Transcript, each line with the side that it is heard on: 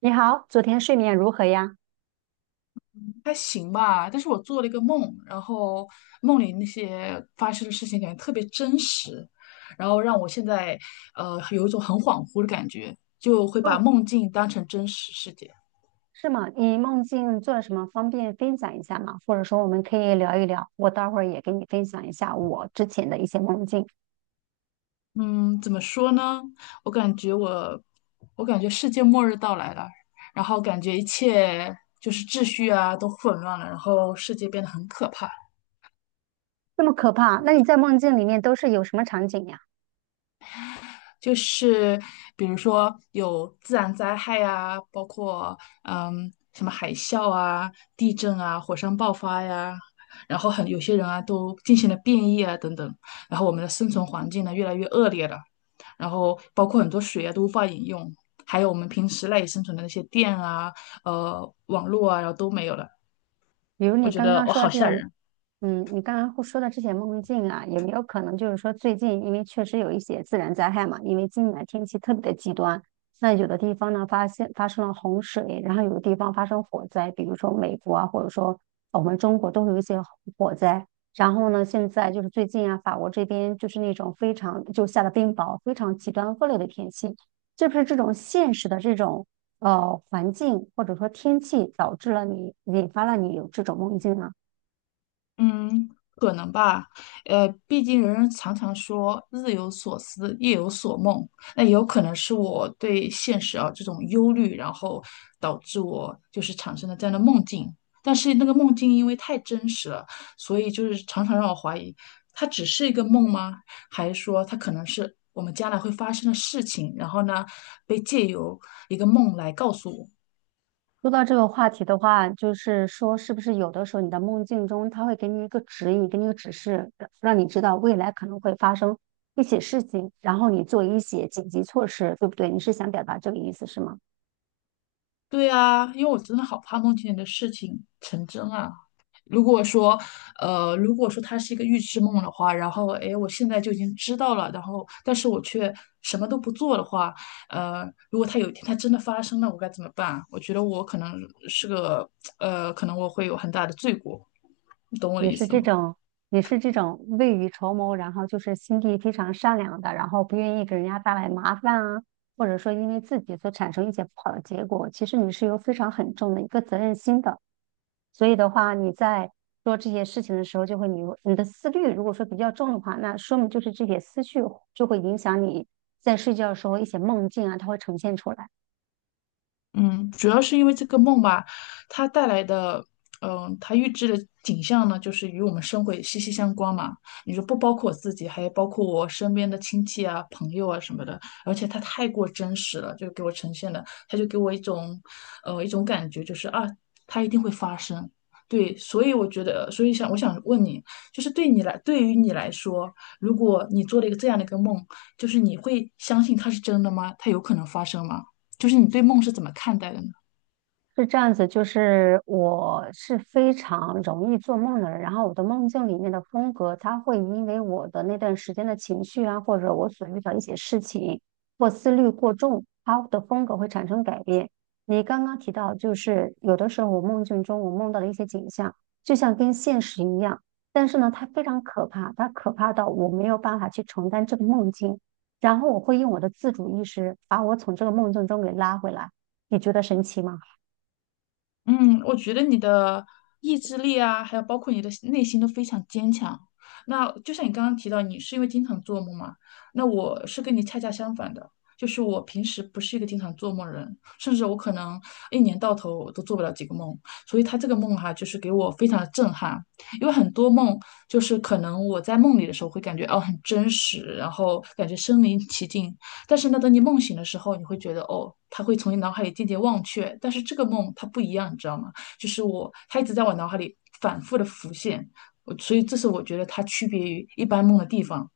right: 你好，昨天睡眠如何呀？
left: 还行吧，但是我做了一个梦，然后梦里那些发生的事情感觉特别真实，然后让我现在有一种很恍惚的感觉，就会
right: 哦，
left: 把梦境当成真实世界。
right: 是吗？你梦境做了什么？方便分享一下吗？或者说我们可以聊一聊，我待会儿也给你分享一下我之前的一些梦境。
left: 嗯，怎么说呢？我感觉我，我感觉世界末日到来了，然后感觉一切就是秩序啊都混乱了，然后世界变得很可怕。
right: 那么可怕，那你在梦境里面都是有什么场景呀？
left: 就是比如说有自然灾害啊，包括什么海啸啊、地震啊、火山爆发呀，然后很有些人啊都进行了变异啊等等，然后我们的生存环境呢越来越恶劣了，然后包括很多水啊都无法饮用，还有我们平时赖以生存的那些电啊、网络啊，然后都没有了，
right: 比如你
left: 我觉
right: 刚
left: 得
right: 刚
left: 我
right: 说
left: 好
right: 这
left: 吓
right: 些，
left: 人。
right: 嗯，你刚刚会说的这些梦境啊，有没有可能就是说最近因为确实有一些自然灾害嘛，因为今年天气特别的极端，那有的地方呢发生了洪水，然后有的地方发生火灾，比如说美国啊，或者说我们中国都会有一些火灾。然后呢，现在就是最近啊，法国这边就是那种非常就下了冰雹，非常极端恶劣的天气，是不是这种现实的这种？环境或者说天气导致了你引发了你有这种梦境呢？
left: 嗯，可能吧，毕竟人人常常说日有所思，夜有所梦，那也有可能是我对现实啊这种忧虑，然后导致我就是产生了这样的梦境。但是那个梦境因为太真实了，所以就是常常让我怀疑，它只是一个梦吗？还是说它可能是我们将来会发生的事情，然后呢，被借由一个梦来告诉我？
right: 说到这个话题的话，就是说是不是有的时候你的梦境中，它会给你一个指引，给你一个指示，让你知道未来可能会发生一些事情，然后你做一些紧急措施，对不对？你是想表达这个意思是吗？
left: 对啊，因为我真的好怕梦见你的事情成真啊。如果说，如果说它是一个预知梦的话，然后，哎，我现在就已经知道了，然后，但是我却什么都不做的话，如果它有一天它真的发生了，我该怎么办？我觉得我可能是个，可能我会有很大的罪过，你懂我的
right: 你
left: 意
right: 是
left: 思
right: 这
left: 吗？
right: 种，你是这种未雨绸缪，然后就是心地非常善良的，然后不愿意给人家带来麻烦啊，或者说因为自己所产生一些不好的结果，其实你是有非常很重的一个责任心的。所以的话，你在做这些事情的时候，就会你的思虑如果说比较重的话，那说明就是这些思绪就会影响你在睡觉的时候一些梦境啊，它会呈现出来。
left: 嗯，主要是因为这个梦吧，它带来的，嗯，它预知的景象呢，就是与我们生活也息息相关嘛。你说不包括我自己，还有包括我身边的亲戚啊、朋友啊什么的，而且它太过真实了，就给我呈现了，它就给我一种，一种感觉，就是啊，它一定会发生。对，所以我觉得，所以我想问你，就是对你来，对于你来说，如果你做了一个这样的一个梦，就是你会相信它是真的吗？它有可能发生吗？就是你对梦是怎么看待的呢？
right: 是这样子，就是我是非常容易做梦的人，然后我的梦境里面的风格，它会因为我的那段时间的情绪啊，或者我所遇到一些事情或思虑过重，它的风格会产生改变。你刚刚提到，就是有的时候我梦境中我梦到的一些景象，就像跟现实一样，但是呢，它非常可怕，它可怕到我没有办法去承担这个梦境，然后我会用我的自主意识把我从这个梦境中给拉回来，你觉得神奇吗？
left: 嗯，我觉得你的意志力啊，还有包括你的内心都非常坚强。那就像你刚刚提到，你是因为经常做梦嘛？那我是跟你恰恰相反的，就是我平时不是一个经常做梦的人，甚至我可能一年到头都做不了几个梦。所以他这个梦哈、就是给我非常的震撼，因为很多梦就是可能我在梦里的时候会感觉哦很真实，然后感觉身临其境，但是呢，等你梦醒的时候，你会觉得哦，它会从你脑海里渐渐忘却。但是这个梦它不一样，你知道吗？就是我，它一直在我脑海里反复的浮现，我所以这是我觉得它区别于一般梦的地方。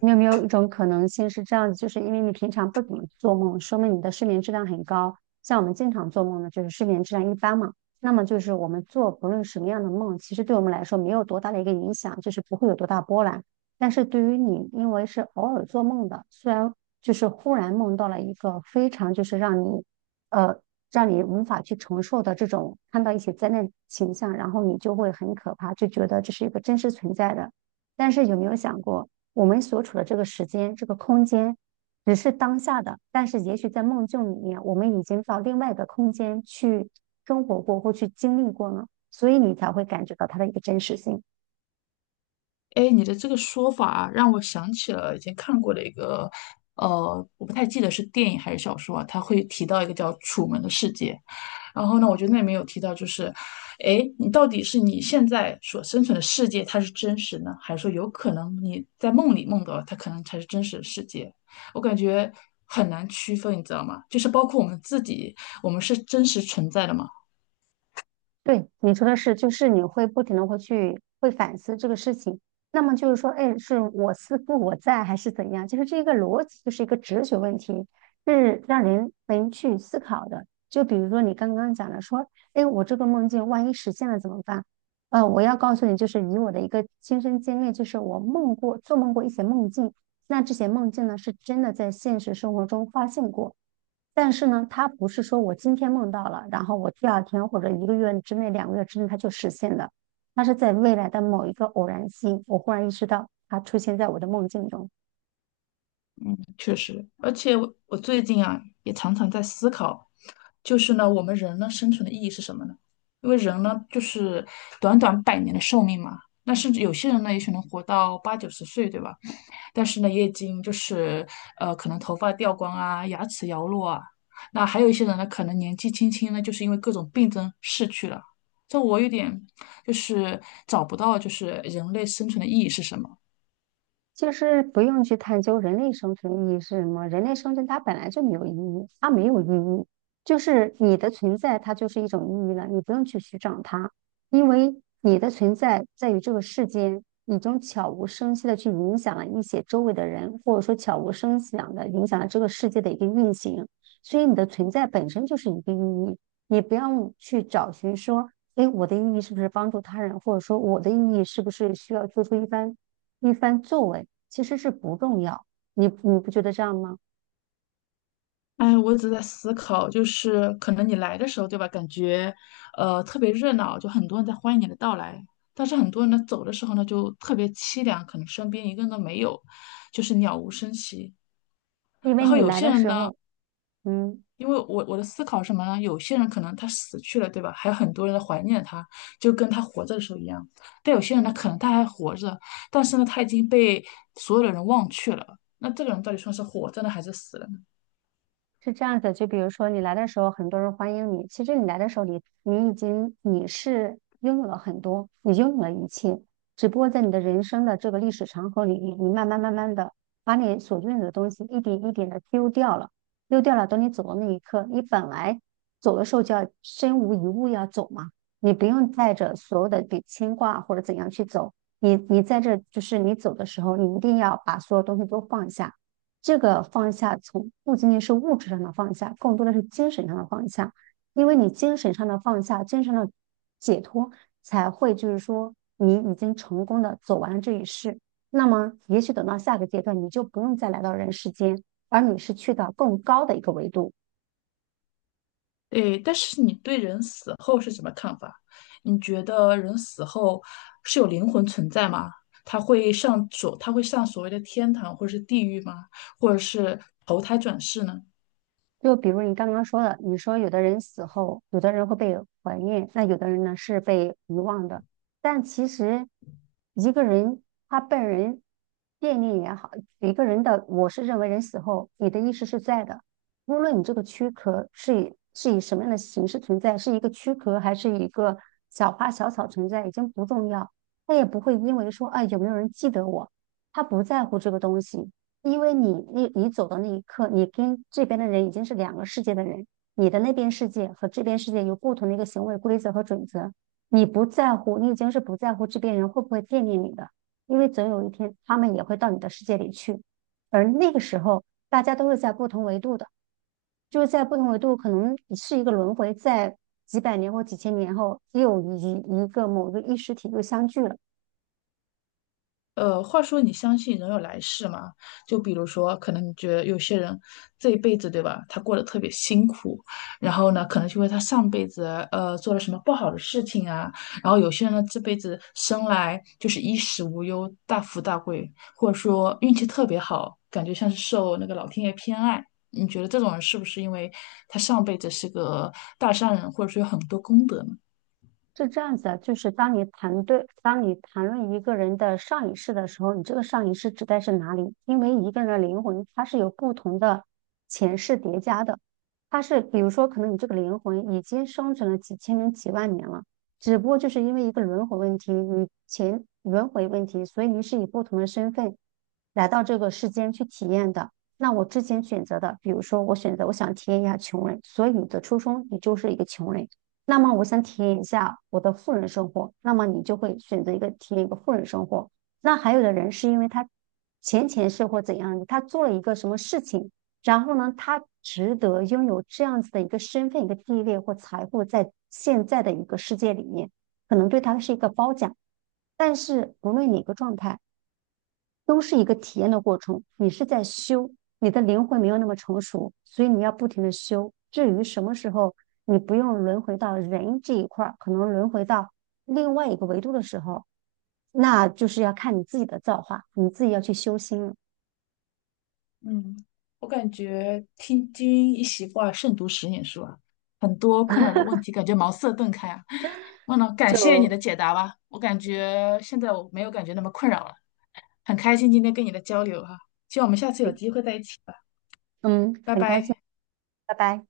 right: 你有没有一种可能性是这样子，就是因为你平常不怎么做梦，说明你的睡眠质量很高。像我们经常做梦呢，就是睡眠质量一般嘛。那么就是我们做不论什么样的梦，其实对我们来说没有多大的一个影响，就是不会有多大波澜。但是对于你，因为是偶尔做梦的，虽然就是忽然梦到了一个非常就是让你，呃，让你无法去承受的这种看到一些灾难形象，然后你就会很可怕，就觉得这是一个真实存在的。但是有没有想过？我们所处的这个时间、这个空间，只是当下的，但是也许在梦境里面，我们已经到另外一个空间去生活过或去经历过了，所以你才会感觉到它的一个真实性。
left: 哎，你的这个说法啊让我想起了以前看过的一个，我不太记得是电影还是小说啊，它会提到一个叫《楚门的世界》，然后呢，我觉得那里面有提到，就是，哎，你到底是你现在所生存的世界它是真实呢，还是说有可能你在梦里梦到了它可能才是真实的世界？我感觉很难区分，你知道吗？就是包括我们自己，我们是真实存在的吗？
right: 对，你说的是，就是你会不停的会去会反思这个事情，那么就是说，哎，是我思故我在还是怎样？就是这个逻辑，就是一个哲学问题，是让人能去思考的。就比如说你刚刚讲的，说，哎，我这个梦境万一实现了怎么办？我要告诉你，就是以我的一个亲身经历，就是我做梦过一些梦境，那这些梦境呢是真的在现实生活中发现过，但是呢，它不是说我今天梦到了，然后我第二天或者一个月之内、两个月之内它就实现的，它是在未来的某一个偶然性，我忽然意识到它出现在我的梦境中。
left: 确实，而且我最近啊，也常常在思考，就是呢，我们人呢生存的意义是什么呢？因为人呢，就是短短百年的寿命嘛。那甚至有些人呢，也许能活到八九十岁，对吧？但是呢，也已经就是可能头发掉光啊，牙齿摇落啊。那还有一些人呢，可能年纪轻轻呢，就是因为各种病症逝去了。这我有点就是找不到，就是人类生存的意义是什么。
right: 就是不用去探究人类生存意义是什么，人类生存它本来就没有意义，它没有意义，就是你的存在它就是一种意义了，你不用去寻找它，因为你的存在在于这个世间，已经悄无声息的去影响了一些周围的人，或者说悄无声息的影响了这个世界的一个运行，所以你的存在本身就是一个意义，你不要去找寻说，哎，我的意义是不是帮助他人，或者说我的意义是不是需要做出一番。一番作为，其实是不重要。你不觉得这样吗？
left: 哎，我一直在思考，就是可能你来的时候，对吧？感觉，特别热闹，就很多人在欢迎你的到来。但是很多人呢，走的时候呢，就特别凄凉，可能身边一个人都没有，就是鸟无声息。
right: 因为
left: 然后
right: 你
left: 有
right: 来
left: 些
right: 的
left: 人
right: 时
left: 呢，
right: 候，嗯。
left: 因为我的思考是什么呢？有些人可能他死去了，对吧？还有很多人在怀念他，就跟他活着的时候一样。但有些人呢，可能他还活着，但是呢，他已经被所有的人忘却了。那这个人到底算是活着呢，还是死了？
right: 是这样子，就比如说你来的时候，很多人欢迎你。其实你来的时候你已经是拥有了很多，你拥有了一切，只不过在你的人生的这个历史长河里，你慢慢的把你所拥有的东西一点一点的丢掉了，丢掉了。等你走的那一刻，你本来走的时候就要身无一物要走嘛，你不用带着所有的比牵挂或者怎样去走。你在这就是你走的时候，你一定要把所有东西都放下。这个放下从不仅仅是物质上的放下，更多的是精神上的放下，因为你精神上的放下，精神上的解脱，才会就是说你已经成功的走完了这一世。那么，也许等到下个阶段，你就不用再来到人世间，而你是去到更高的一个维度。
left: 对，但是你对人死后是什么看法？你觉得人死后是有灵魂存在吗？他会上所谓的天堂或者是地狱吗？或者是投胎转世呢？
right: 就比如你刚刚说的，你说有的人死后，有的人会被怀念，那有的人呢是被遗忘的。但其实，一个人他被人惦念也好，一个人的，我是认为人死后，你的意识是在的，无论你这个躯壳是以什么样的形式存在，是一个躯壳还是一个小花小草存在，已经不重要。他也不会因为说啊有没有人记得我，他不在乎这个东西。因为你走的那一刻，你跟这边的人已经是两个世界的人，你的那边世界和这边世界有不同的一个行为规则和准则。你不在乎，你已经是不在乎这边人会不会惦念你的，因为总有一天他们也会到你的世界里去。而那个时候，大家都是在不同维度的，就是在不同维度，可能是一个轮回，在几百年或几千年后，又一个某个意识体又相聚了。
left: 话说你相信人有来世吗？就比如说，可能你觉得有些人这一辈子，对吧？他过得特别辛苦，然后呢，可能就为他上辈子做了什么不好的事情啊。然后有些人呢，这辈子生来就是衣食无忧、大富大贵，或者说运气特别好，感觉像是受那个老天爷偏爱。你觉得这种人是不是因为他上辈子是个大善人，或者说有很多功德呢？
right: 是这样子的，就是当你谈论一个人的上一世的时候，你这个上一世指代是哪里？因为一个人的灵魂，它是有不同的前世叠加的。它是，比如说，可能你这个灵魂已经生存了几千年、几万年了，只不过就是因为一个轮回问题，你前轮回问题，所以你是以不同的身份来到这个世间去体验的。那我之前选择的，比如说我选择我想体验一下穷人，所以你的出生你就是一个穷人。那么我想体验一下我的富人生活，那么你就会选择一个体验一个富人生活。那还有的人是因为他前前世或怎样的，他做了一个什么事情，然后呢，他值得拥有这样子的一个身份、一个地位或财富，在现在的一个世界里面，可能对他是一个褒奖。但是无论哪个状态。都是一个体验的过程。你是在修，你的灵魂没有那么成熟，所以你要不停的修。至于什么时候你不用轮回到人这一块可能轮回到另外一个维度的时候，那就是要看你自己的造化，你自己要去修心了。
left: 嗯，我感觉听君一席话，胜读十年书啊，很多困扰的问题感觉茅塞顿开啊。忘了，感谢你
right: 就
left: 的解答吧，我感觉现在我没有感觉那么困扰了，很开心今天跟你的交流哈、希望我们下次有机会在一起吧，
right: 嗯，
left: 拜
right: 很开心，
left: 拜。
right: 拜拜。